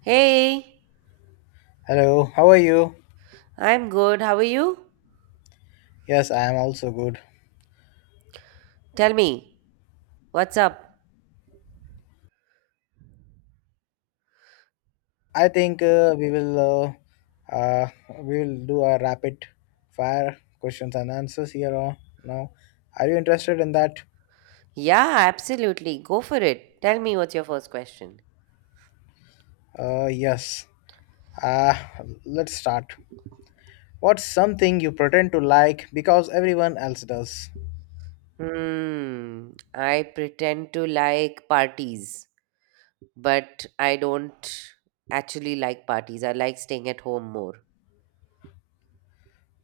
Hey, Hello, how are you? I'm good. How are you? Yes, I am also good. Tell me, what's up? I think we will we will do a rapid fire questions and answers here on now. Are you interested in that? Yeah, absolutely. Go for it. Tell me what's your first question. Yes. Uh, let's start. What's something you pretend to like because everyone else does? Hmm, I pretend to like parties, but I don't actually like parties. I like staying at home more.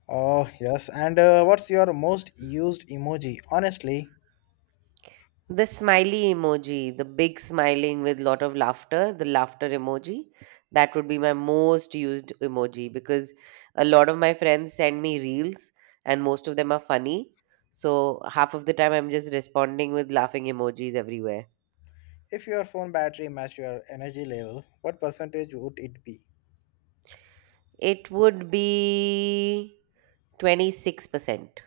Oh, yes. And what's your most used emoji? Honestly, The smiley emoji, the big smiling with lot of laughter, the laughter emoji, that would be my most used emoji because a lot of my friends send me reels and most of them are funny. So half of the time I'm just responding with laughing emojis everywhere. if your phone battery matched your energy level, what percentage would it be? It would be 26%.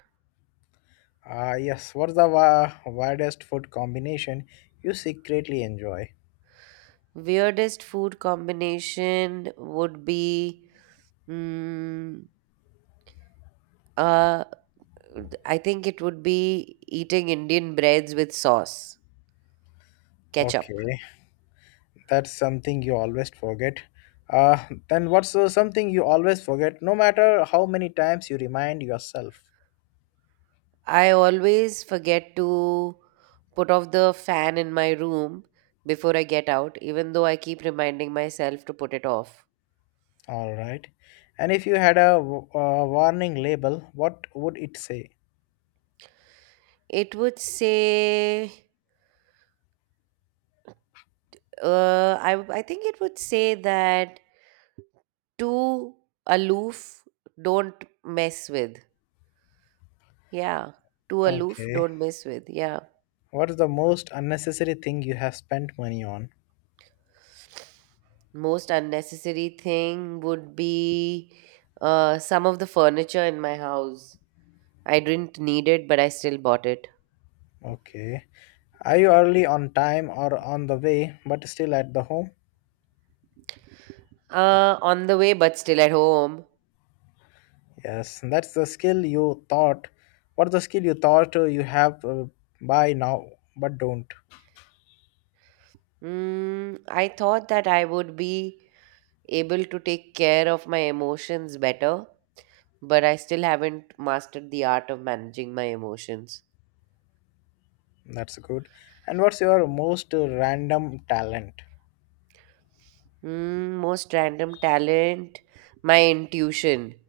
Ah, yes. What's the weirdest food combination you secretly enjoy? Weirdest food combination would be mm, uh I think it would be eating Indian breads with sauce. Ketchup. Okay, that's something you always forget. Uh, then what's something you always forget, no matter how many times you remind yourself? I always forget to put off the fan in my room before I get out, even though I keep reminding myself to put it off. All right. And if you had a warning label, what would it say? It would say, I think it would say that too aloof, don't mess with. Yeah, too aloof, Okay. don't mess with. Yeah. What is the most unnecessary thing you have spent money on? Most unnecessary thing would be some of the furniture in my house. I didn't need it, but I still bought it. Okay. Are you early on time or on the way, but still at the home? On the way, but still at home. Yes, and that's the skill you thought. What the skill you thought you have by now, but don't. Mm, I thought that I would be able to take care of my emotions better, but I still haven't mastered the art of managing my emotions. That's good. And what's your most random talent? Mm, most random talent, my intuition.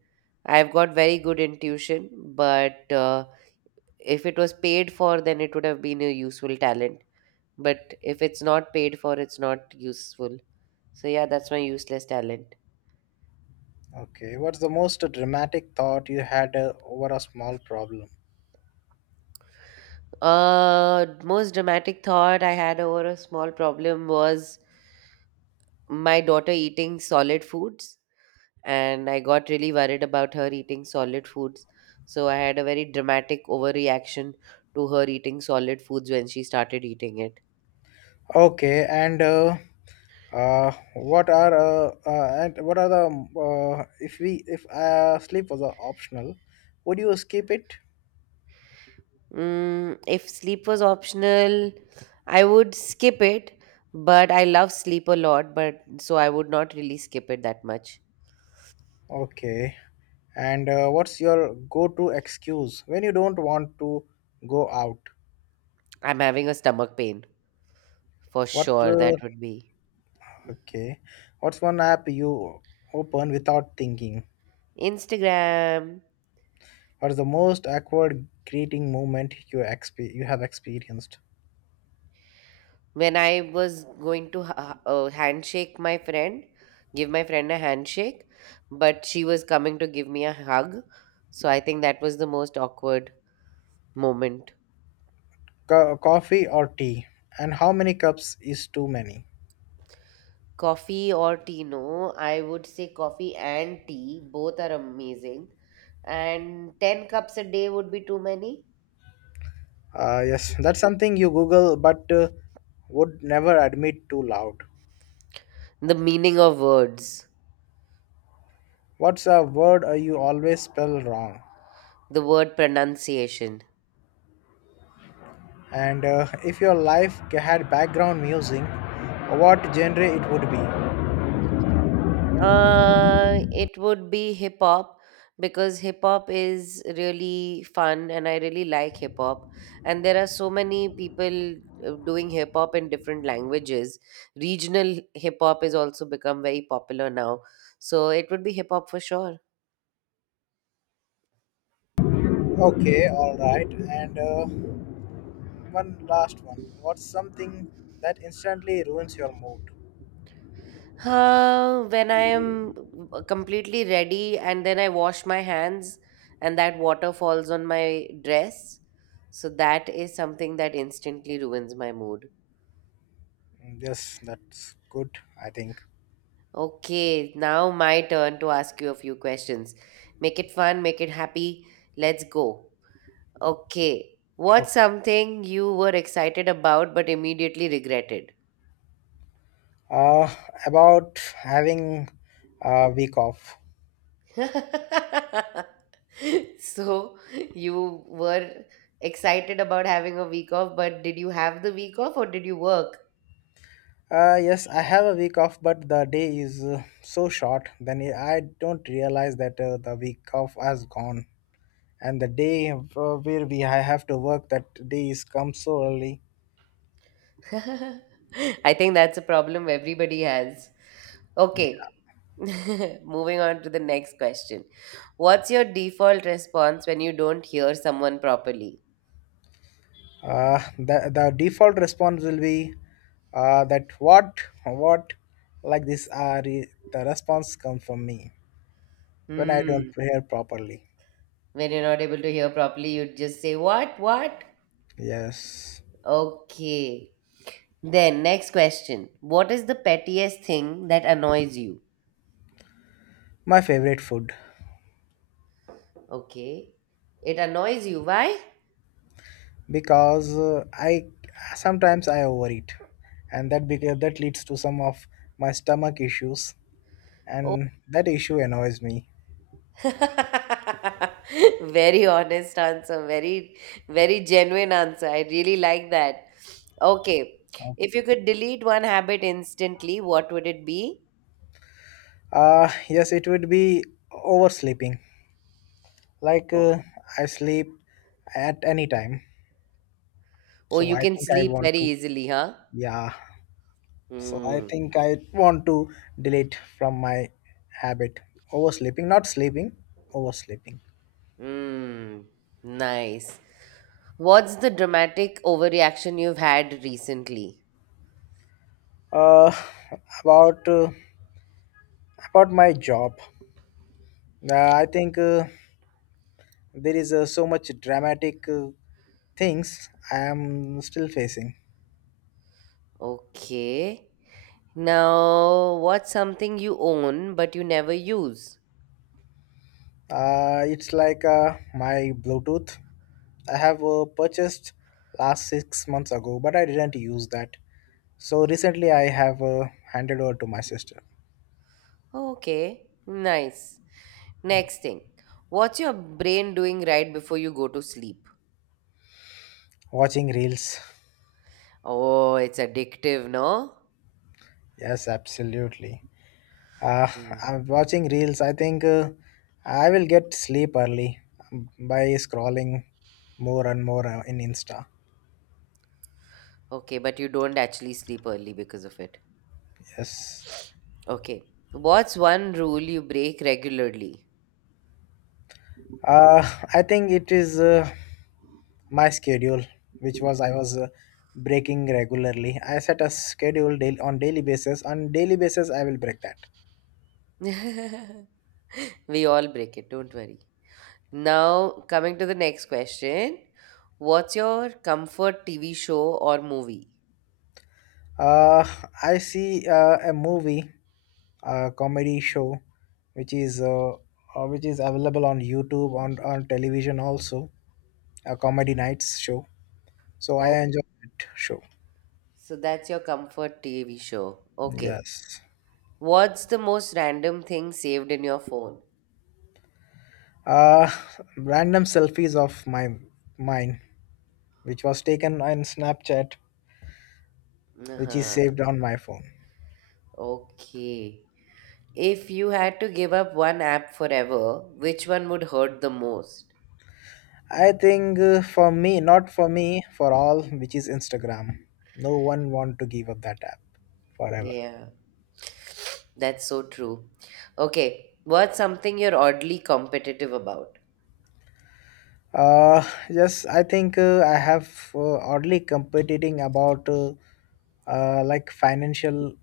I've got very good intuition, but if it was paid for, then it would have been a useful talent. But if it's not paid for, it's not useful. So, yeah, that's my useless talent. Okay, what's the most dramatic thought you had over a small problem? Most dramatic thought I had over a small problem was my daughter eating solid foods, and I got really worried about her eating solid foods. So I had a very dramatic overreaction to her eating solid foods when she started eating it. Okay, and what are and what are the if sleep was optional, would you skip it? Mm, if sleep was optional, I would skip it, but I love sleep a lot, but so I would not really skip it that much. Okay, and what's your go-to excuse when you don't want to go out? I'm having a stomach pain for What? sure. That would be Okay. What's one app you open without thinking? Instagram. What's the most awkward greeting moment you you have experienced? When I was going to handshake my friend, give my friend a handshake, but she was coming to give me a hug. So I think that was the most awkward moment. Coffee or tea? And how many cups is too many? Coffee or tea? No, I would say coffee and tea. Both are amazing. And 10 cups a day would be too many. Yes, that's something you Google but would never admit too loud. The meaning of words, What's a word you always spell wrong? the word pronunciation. And if your life had background music, what genre it would be? It would be hip hop because hip hop is really fun and I really like hip hop. And there are so many people doing hip hop in different languages. Regional hip hop is also become very popular now. So it would be hip hop for sure. Okay, all right. And one last one. What's something that instantly ruins your mood? When I am completely ready and then I wash my hands and that water falls on my dress. So that is something that instantly ruins my mood. Mm, yes, that's good, I think. Okay, now my turn to ask you a few questions. Make it fun, make it happy. Let's go. Okay. What's Okay. something you were excited about but immediately regretted? Uh, about having a week off. So, you were excited about having a week off, but did you have the week off or did you work? Yes, I have a week off, but the day is so short. Then I don't realize that the week off has gone, and the day where we I have to work that day is come so early. I think that's a problem everybody has. Okay. Moving on to the next question. What's your default response when you don't hear someone properly? The default response will be that what like this are the response comes from me when I don't Hmm. prepare properly. When you're not able to hear properly, you just say, "What? What?" Yes, Okay. Then, next question. What is the pettiest thing that annoys you? my favorite food Okay. It annoys you. Why? because I sometimes I overeat, and that leads to some of my stomach issues, and that issue annoys me. Very honest answer, very, very genuine answer. I really like that. Okay. If you could delete one habit instantly, what would it be? Yes, it would be oversleeping. Like Oh, I sleep at any time, oh so you I can think I sleep want very to easily, huh? yeah, so I Hmm. think I want to delete from my habit oversleeping, not sleeping, oversleeping. Hmm. Nice. What's the dramatic overreaction you've had recently? Uh, about uh, about my job, I think there is so much dramatic things I am still facing. Okay. Now, what's something you own but you never use? It's like my Bluetooth. I have purchased last 6 months ago, but I didn't use that. So recently, I have handed over to my sister. Okay. Nice. Next thing, what's your brain doing right before you go to sleep? Watching reels. Oh, it's addictive, no? Yes, absolutely. Uh, Mm. I'm watching reels. I think I will get sleep early by scrolling more and more in Insta. Okay, but you don't actually sleep early because of it. Yes. Okay. What's one rule you break regularly? Uh, I think it is my schedule, which was I was breaking regularly. I set a schedule daily, on daily basis. On daily basis, I will break that. We all break it, don't worry. Now, coming to the next question. What's your comfort TV show or movie? Uh, I see a movie. Comedy show, which is available on YouTube on television also. A comedy nights show. So I Oh, enjoy that show. so that's your comfort TV show. Okay. Yes. What's the most random thing saved in your phone? Uh, Random selfies of my mine, which was taken on Snapchat, which is saved on my phone. Okay. If you had to give up one app forever, which one would hurt the most? I think for me, not for me, for all, which is Instagram. No one want to give up that app forever. Yeah, that's so true. Okay, what's something you're oddly competitive about? Yes, I think I have oddly competing about like financial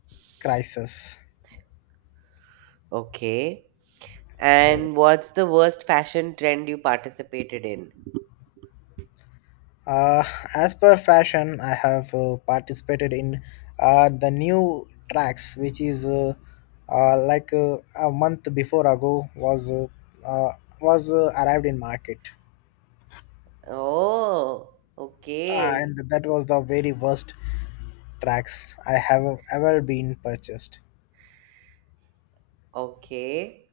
crisis. Okay. Yeah. And what's the worst fashion trend you participated in? Uh, as per fashion, I have participated in the new tracks, which is like a month before ago uh, was arrived in market. Oh, okay. And that was the very worst tracks I have ever been purchased. Okay.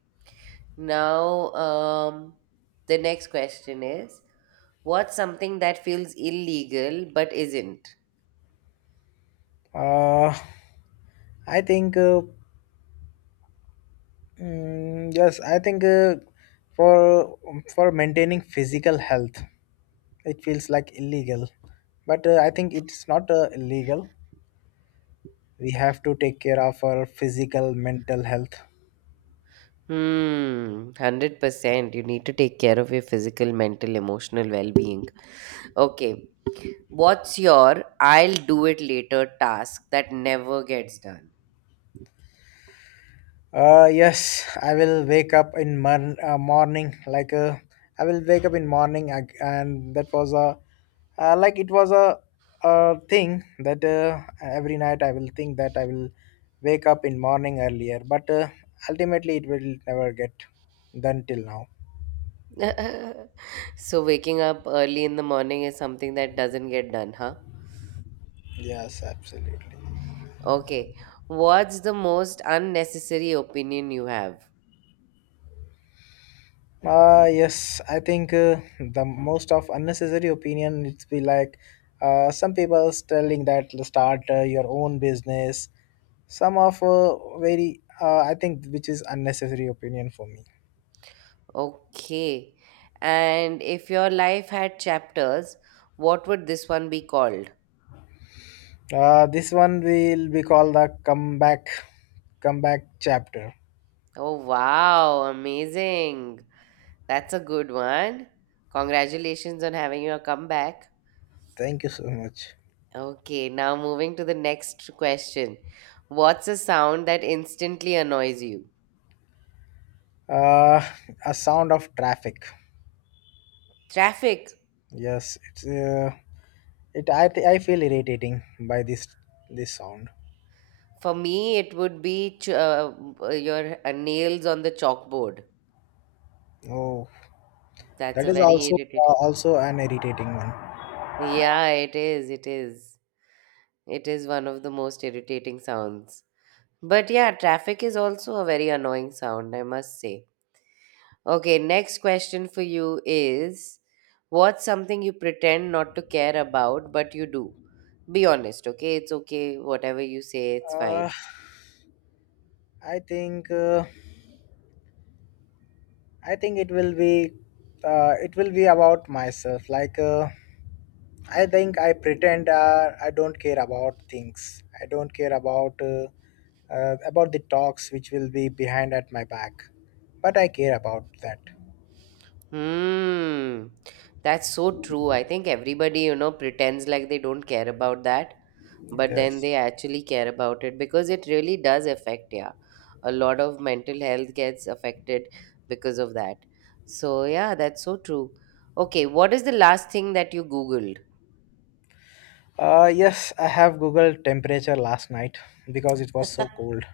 Now, the next question is, what's something that feels illegal but isn't? Uh, I think. Mm, yes, I think for for maintaining physical health, it feels like illegal, but I think it's not illegal. We have to take care of our physical, mental health. Hmm, 100%. You need to take care of your physical, mental, emotional well being. Okay, what's your I'll do it later task that never gets done? Yes, I will wake up in morning like I will wake up in morning and that was a like it was a thing that every night I will think that I will wake up in morning earlier but ultimately it will never get done till now. So, waking up early in the morning is something that doesn't get done, huh? Yes, absolutely. Okay, what's the most unnecessary opinion you have? Yes, I think the most of unnecessary opinion it's be like some people's telling that start your own business. Some of very I think which is unnecessary opinion for me. Okay, and if your life had chapters, what would this one be called? Uh, this one will be called the comeback chapter. Oh, wow, amazing. That's a good one. Congratulations on having your comeback. Thank you so much. Okay, now moving to the next question. What's a sound that instantly annoys you? Uh, a sound of traffic. Traffic. Yes, it's it I feel irritating by this sound. For me, it would be your nails on the chalkboard. Oh, That's that a is very irritating. also an irritating one. Yeah, it is. It is. It is one of the most irritating sounds. But yeah, traffic is also a very annoying sound, I must say. Okay, next question for you is what's something you pretend not to care about, but you do? Be honest, okay? It's okay. Whatever you say, it's Uh, fine. I think i think it will be it will be about myself. Like I think I pretend I don't care about things. I don't care about the talks which will be behind at my back, but I care about that. Hmm. That's so true. I think everybody, you know, pretends like they don't care about that, but then Yes. they actually care about it because it really does affect, yeah. A lot of mental health gets affected because of that. So, yeah, that's so true. Okay, what is the last thing that you Googled? Yes, I have Googled temperature last night because it was so cold.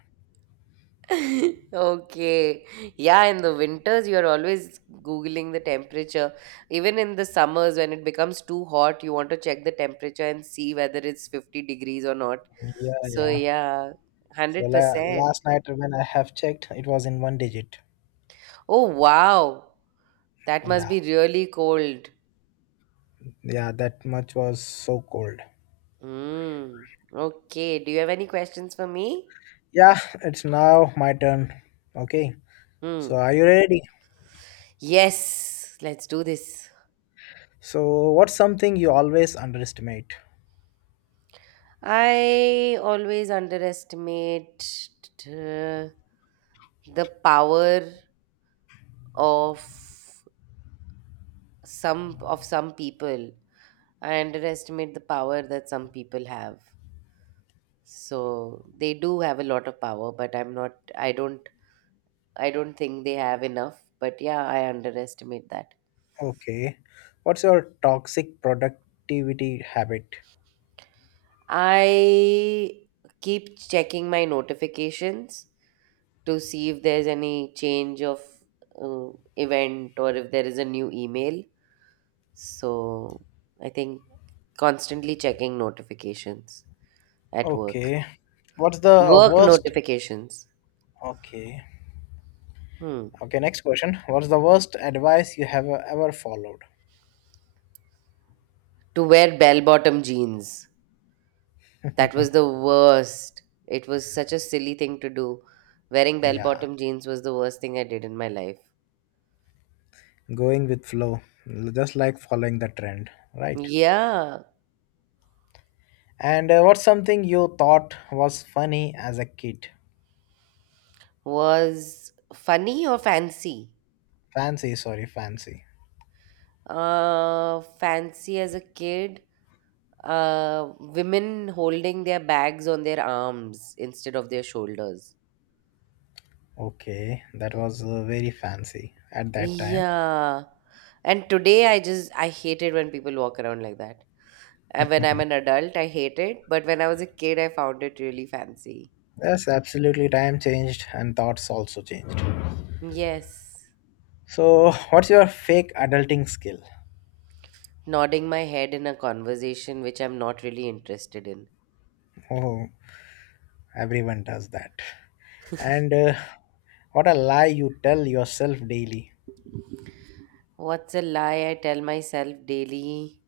Okay. Yeah, in the winters, you're always Googling the temperature. Even in the summers, when it becomes too hot, you want to check the temperature and see whether it's 50 degrees or not. Yeah, So, yeah. yeah, So 100%. last night when I have checked, it was in one digit. Oh, wow. That must Yeah, be really cold. yeah. That much was so cold. Mm. Okay. Do you have any questions for me? Yeah, it's now my turn. Okay. So Hmm. are you ready? Yes, let's do this. So, what's something you always underestimate? I always underestimate uh, the power of some people. I underestimate the power that some people have. So they do have a lot of power, but I'm not. I don't. I don't think they have enough. But yeah, I underestimate that. Okay. What's your toxic productivity habit? I keep checking my notifications to see if there's any change of uh, event or if there is a new email. So I think constantly checking notifications at work. Okay. What's the Work worst? notifications. Okay. Hmm. Okay, next question. What's the worst advice you have ever followed? To wear bell bottom jeans. That was the worst. It was such a silly thing to do. Wearing bell Yeah. bottom jeans was the worst thing I did in my life. Going with flow, just like following the trend, right? Yeah. And what's something you thought was funny as a kid? Was funny or fancy? Fancy, sorry, fancy. Fancy as a kid. Women holding their bags on their arms instead of their shoulders. Okay, that was very fancy at that time. Yeah. And today I just I hated when people walk around like that. And when I'm an adult, I hate it. But when I was a kid, I found it really fancy. Yes, absolutely. Time changed and thoughts also changed. Yes. So, what's your fake adulting skill? Nodding my head in a conversation which I'm not really interested in. Oh, everyone does that. And what a lie you tell yourself daily. What's a lie I tell myself daily?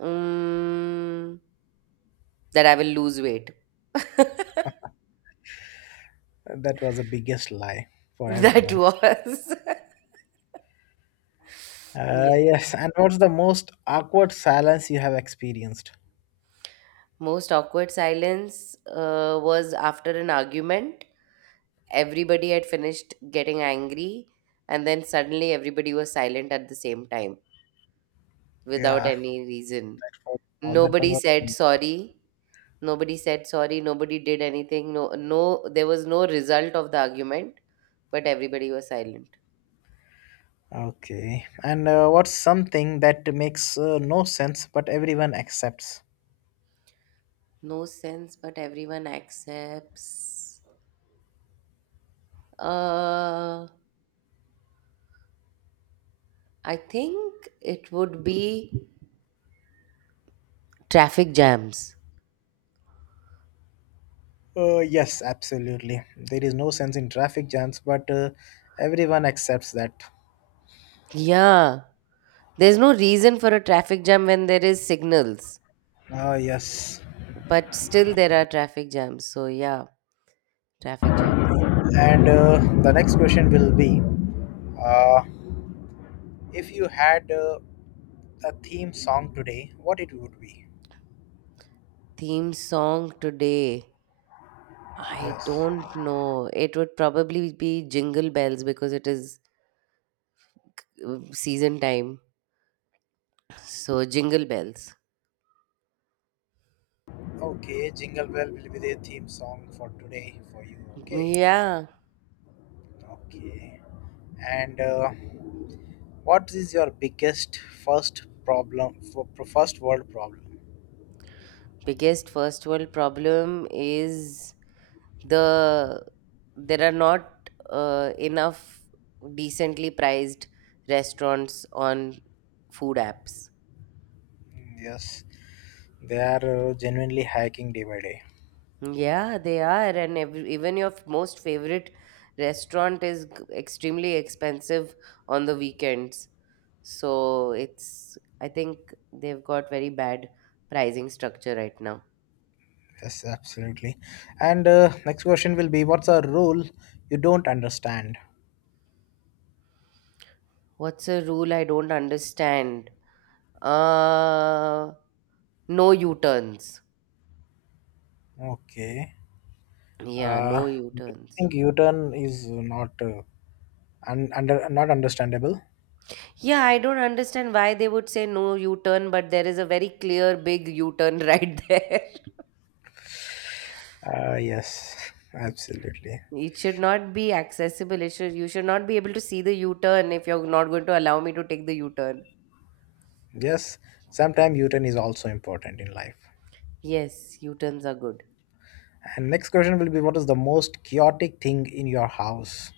Mm, that I will lose weight. That That was the biggest lie for everyone. was. Yes. Yes, and what's the most awkward silence you have experienced? Most awkward silence was after an argument. Everybody had finished getting angry and then suddenly everybody was silent at the same time without Yeah. any reason. Oh, that one Nobody was said very awkward. sorry, nobody said sorry, nobody did anything. No, no, there was no result of the argument, but everybody was silent. Okay, and what's something that makes no sense but everyone accepts? No sense but everyone accepts, uh I think it would be traffic jams. Yes, absolutely. There is no sense in traffic jams, but everyone accepts that. Yeah, there's no reason for a traffic jam when there is signals. Yes. But still, there are traffic jams. So, yeah, traffic jams. And the next question will be uh, if you had a theme song today, what it would be? Theme song today. I Yes. don't know. It would probably be Jingle Bells because it is season time. So, Jingle Bells. Okay, Jingle Bell will be the theme song for today for you. Okay. Yeah. Okay. And what is your biggest first problem for first world problem? Biggest first world problem is the there are not enough decently priced restaurants on food apps. Hmm, yes, they are genuinely hacking day by day. Yeah, they are, and even your most favorite restaurant is extremely expensive on the weekends. So it's, I think they've got very bad pricing structure right now. Yes, absolutely. And next question will be what's a rule you don't understand? What's a rule I don't understand? Uh, no U-turns. Okay. Yeah, Uh, no do you U-turns. think U-turn is not under not understandable? Yeah, I don't understand why they would say no U-turn, but there is a very clear big U-turn right there. Yes, absolutely. It should not be accessible. It should You should not be able to see the U-turn if you're not going to allow me to take the U-turn. Yes, sometimes U-turn is also important in life. Yes, U-turns are good. And next question will be what is the most chaotic thing in your house?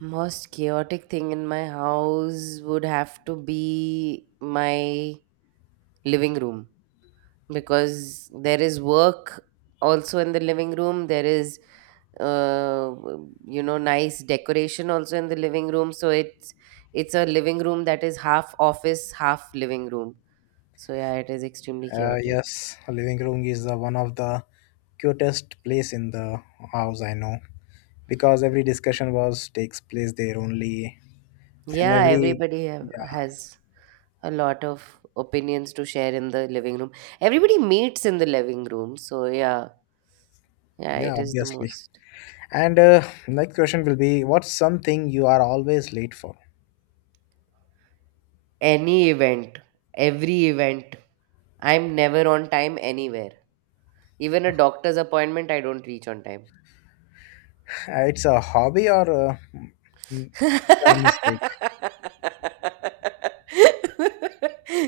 Most chaotic thing in my house would have to be my living room because there is work also in the living room. There is uh, you know nice decoration also in the living room. So it's a living room that is half office, half living room. So yeah, it is extremely chaotic. Yes, living room is the one of the cutest place in the house I know. Because every discussion was takes place there only. And Yeah, every, yeah, has a lot of opinions to share in the living room. Everybody meets in the living room, so yeah, yeah, it is the obviously. most. And next question will be what's something you are always late for. Any event, every event, I'm never on time anywhere. Even a doctor's appointment, I don't reach on time. It's a hobby or a, a mistake?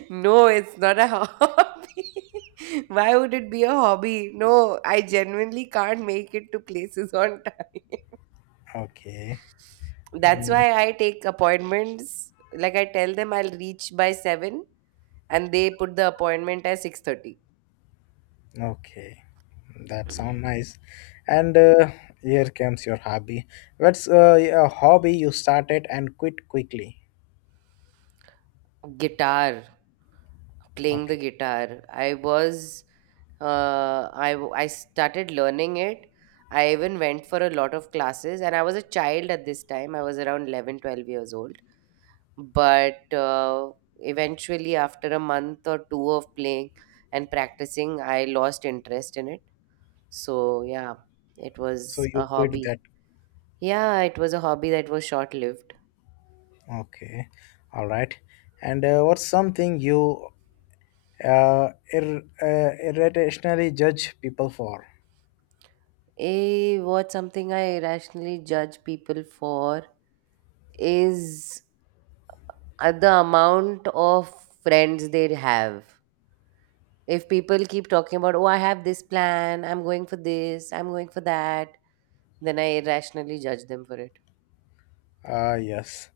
No, it's not a hobby. Why would it be a hobby? No, I genuinely can't make it to places on time. Okay. That's Mm, why I take appointments. Like I tell them I'll reach by 7, and they put the appointment at 6:30. okay. That Yeah. sound nice. And here comes your hobby. What's a hobby you started and quit quickly? Guitar, playing the Okay, guitar. I started learning it. I even went for a lot of classes, and I was a child at this time. I was around 11, 12 years old. But Eventually, after a month or two of playing and practicing, I lost interest in it. So yeah, it so was a you quit hobby. that. Yeah, it was a hobby that was short-lived. Okay, all right. And what's something you irrationally judge people for. A what something I irrationally judge people for is the amount of friends they have. If people keep talking about, oh, I have this plan, I'm going for this, I'm going for that, then I irrationally judge them for it. Ah, yes.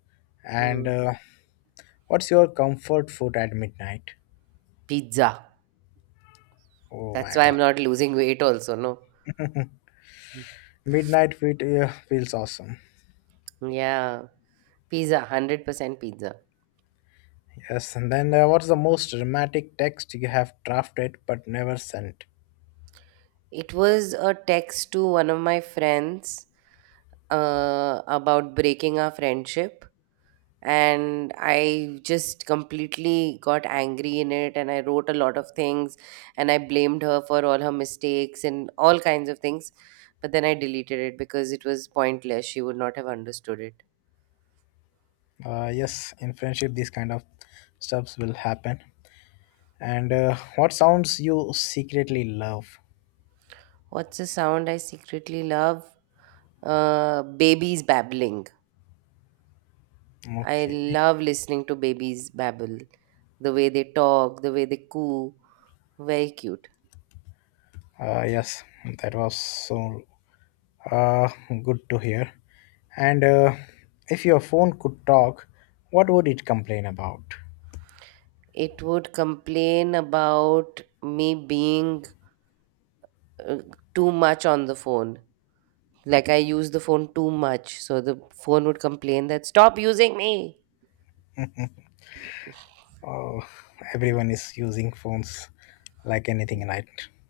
And Hmm. What's your comfort food at midnight? Pizza. Oh That's my why I'm god. not losing weight also, no. Midnight food feels awesome. Hmm, yeah. Pizza, 100% pizza. Yes. And then what's the most dramatic text you have drafted but never sent? It was a text to one of my friends about breaking our friendship. And I just completely got angry in it. And I wrote a lot of things. And I blamed her for all her mistakes and all kinds of things. But then I deleted it because it was pointless. She would not have understood it. Yes, in friendship, these kind of stuffs will happen. And what sounds you secretly love? What's the sound I secretly love? Babies babbling. I Okay. love listening to babies babble. The way they talk, the way they coo. Very cute. Yes, that was so Uh, good to hear. And if your phone could talk, what would it complain about? It would complain about me being uh, too much on the phone. Like I use the phone too much. So the phone would complain that, stop using me. Oh, everyone is using phones like anything right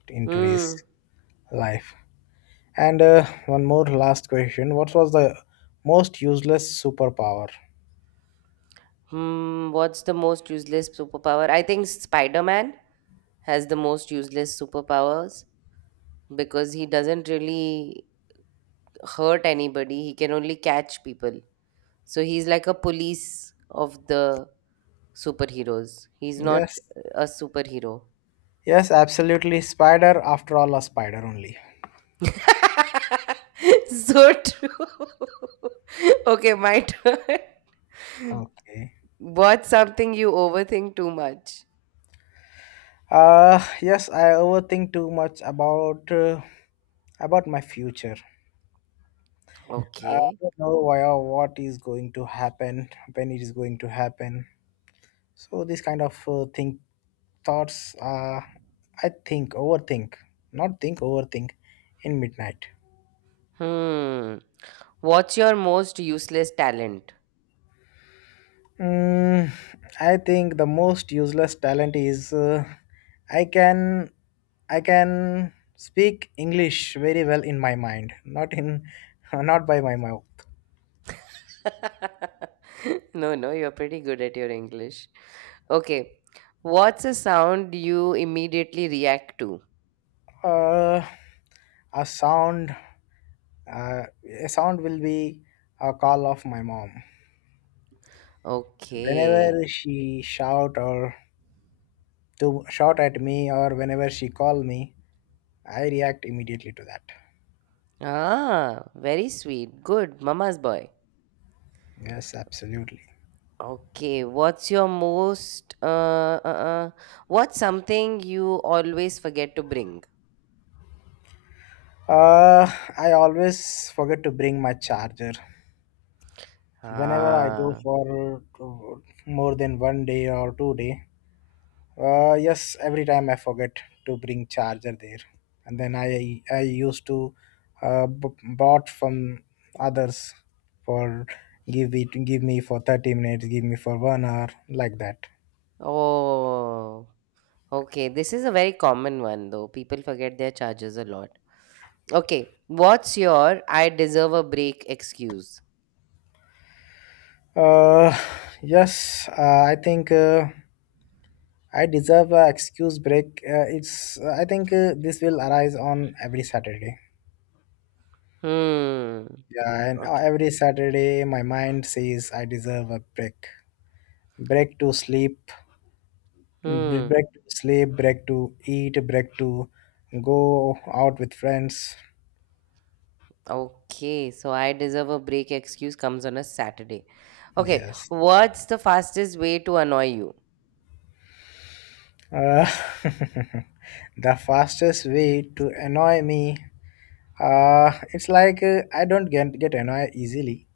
in Hmm. today's life. And one more last question. What was the most useless superpower? Hmm. What's the most useless superpower? I think Spider Man has the most useless superpowers because he doesn't really hurt anybody. He can only catch people. So he's like a police of the superheroes. He's not Yes. a superhero. Yes, absolutely. Spider, after all, a spider only. So true. Okay, my turn. Okay. What's something you overthink too much? Yes, I overthink too much about my future. I Okay. don't know why or what is going to happen, when it is going to happen. So this kind of think thoughts, I think overthink, not think overthink, in midnight. Hmm. What's your most useless talent? Mm, I think the most useless talent is I can I can speak English very well in my mind, not in not by my mouth. No, no, you're pretty good at your English. Okay. What's a sound you immediately react to? Uh, a sound uh, a sound will be a call of my mom. Okay. Whenever she shout or to shout at me or whenever she call me, I react immediately to that. Ah, very sweet. Good. Mama's boy. Yes, absolutely. Okay, what's your most what's something you always forget to bring? Uh, I always forget to bring my charger. Whenever I go Ah, for more than one day or two day, yes, every time I forget to bring charger there, and then I used to bought from others for give me for 30 minutes give me for one hour like that. oh, okay. This is a very common one though. People forget their chargers a lot. Okay, what's your I deserve a break excuse? Uh, yes, I think I deserve a excuse break. It's I think this will arise on every Saturday. Hmm. Yeah, and Okay. every Saturday my mind says I deserve a break. Break to sleep, Hmm. break to sleep, break to eat, break to go out with friends. Okay, so I deserve a break excuse comes on a Saturday. Okay, Yes. what's the fastest way to annoy you? Uh, the fastest way to annoy me. It's like I don't get annoyed easily,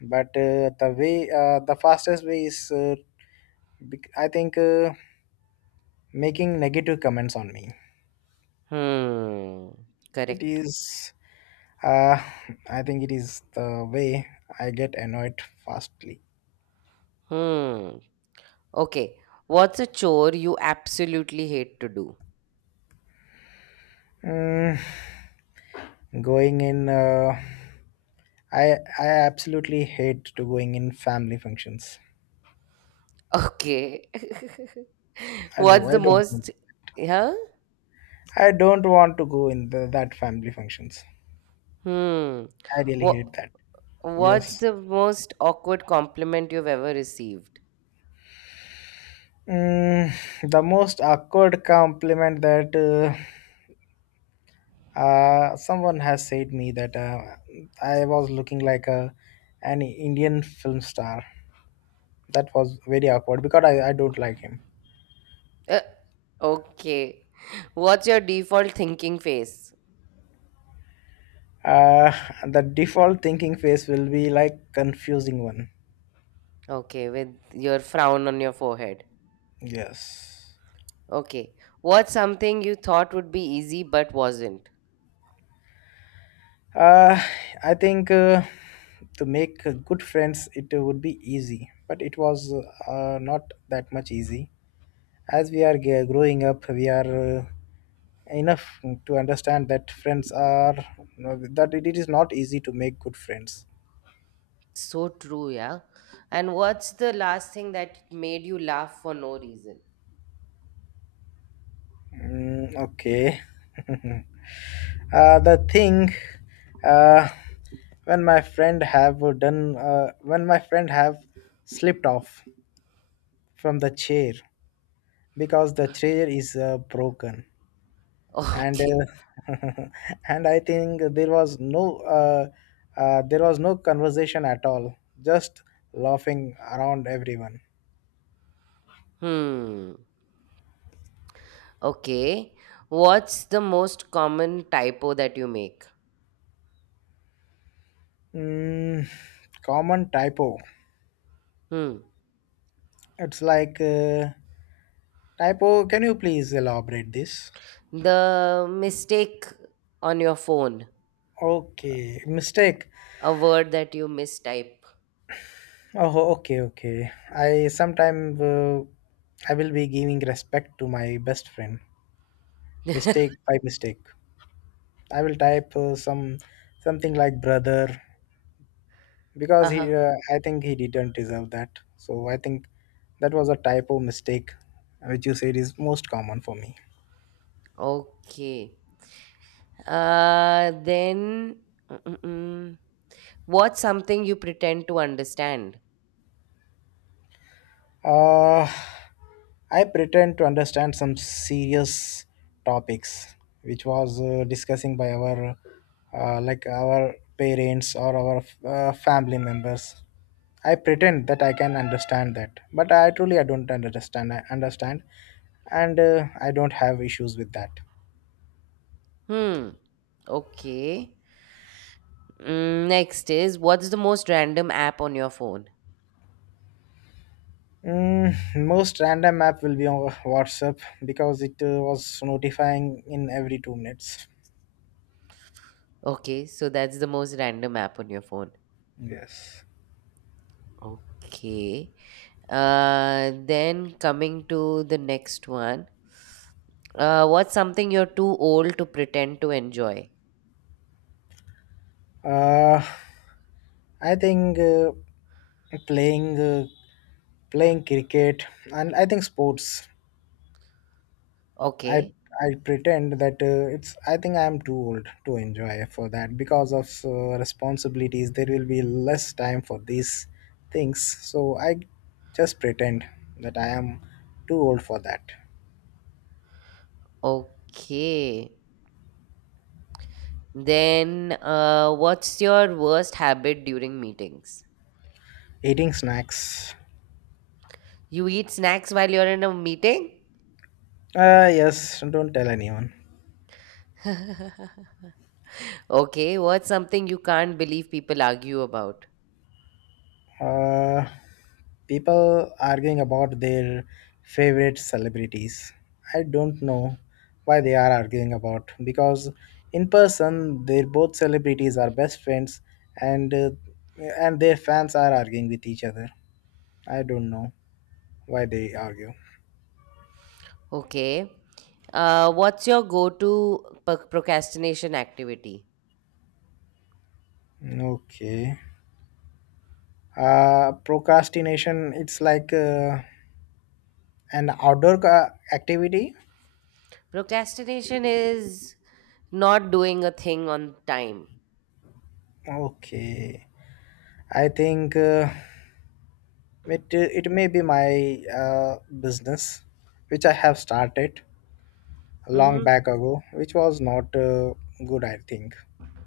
but the fastest way is I think making negative comments on me, Hmm. it Correct. is, uh, I think it is the way I get annoyed fastly. Hmm. Okay. What's a chore you absolutely hate to do? Mm, Going in I absolutely hate to going in family functions. Okay. What's I the don't most huh? I don't want to go in that family functions. Hmm. I really What hate that. what's Yes. the most awkward compliment you've ever received? Mm, the most awkward compliment, that someone has said me that I was looking like a an Indian film star. That was very awkward because I don't like him. Uh, okay. What's your default thinking face? Uh, the default thinking face will be like confusing one. Okay, with your frown on your forehead. Yes. Okay. What's something you thought would be easy but wasn't? Uh, I think to make good friends it would be easy, but it was not that much easy. As we are growing up, we are enough to understand that friends are that it is not easy to make good friends. So true, yeah. And what's the last thing that made you laugh for no reason? Okay. The thing, uh, when my friend have slipped off from the chair because the chair is broken, and Okay. And I think there was there was no conversation at all, just laughing around everyone. Hmm. Okay. What's the most common typo that you make? Mm, Common typo. Hmm. It's like typo. Can you please elaborate this? The mistake on your phone. Okay, mistake. A word that you mistype. Oh, okay, okay. I sometime I will be giving respect to my best friend. Mistake by mistake. I will type something like brother because he. Uh-huh. I think he didn't deserve that. So I think that was a typo mistake, which you said is most common for me. Okay. Uh, then Mm-mm-mm. What's something you pretend to understand? Uh I pretend to understand some serious topics, which was discussing by our like our parents or our family members. I pretend that I can understand that, but I don't understand. I understand, and I don't have issues with that. Hmm. Okay. Mm, next is what's the most random app on your phone? Mm, Most random app will be on WhatsApp because it was notifying in every two minutes. Okay, so that's the most random app on your phone. Yes. Okay. Then coming to the next one. What's something you're too old to pretend to enjoy? Uh, I think playing uh, playing cricket, and I think sports. I Okay. I pretend that it's. I think I am too old to enjoy for that because of responsibilities. There will be less time for these things. So I just pretend that I am too old for that. Okay. Then, what's your worst habit during meetings? Eating snacks. You eat snacks while you're in a meeting? Yes. Don't tell anyone. Okay. What's something you can't believe people argue about? Uh. People arguing about their favorite celebrities. I don't know why they are arguing about, because in person they both celebrities are best friends, and uh, and their fans are arguing with each other. I don't know why they argue. Okay. What's your go to procrastination activity? Okay. Procrastination. It's like an outdoor activity. Procrastination is not doing a thing on time. Okay. I think. It may be my business, which I have started long Mm-hmm. back ago, which was not good, I think,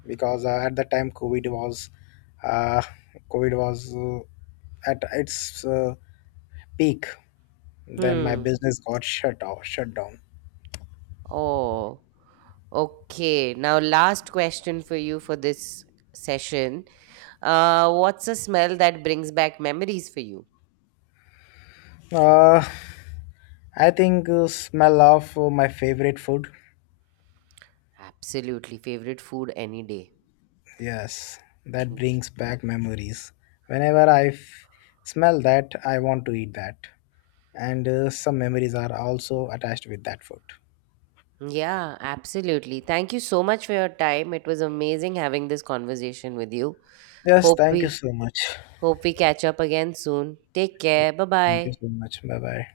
because at the time uh, COVID was at its peak. Then my Hmm. business got shut down. Oh, okay. Now, last question for you for this session. What's a smell that brings back memories for you? Uh, I think smell of my favorite food. Absolutely. Favorite food any day. Yes, that Mm. brings back memories. Whenever I smell that, I want to eat that, and some memories are also attached with that food. Yeah, absolutely. Thank you so much for your time. It was amazing having this conversation with you. Yes, Hope thank you we so much. hope we catch up again soon. Take Yeah, care. thank you Bye-bye. so much. Bye bye.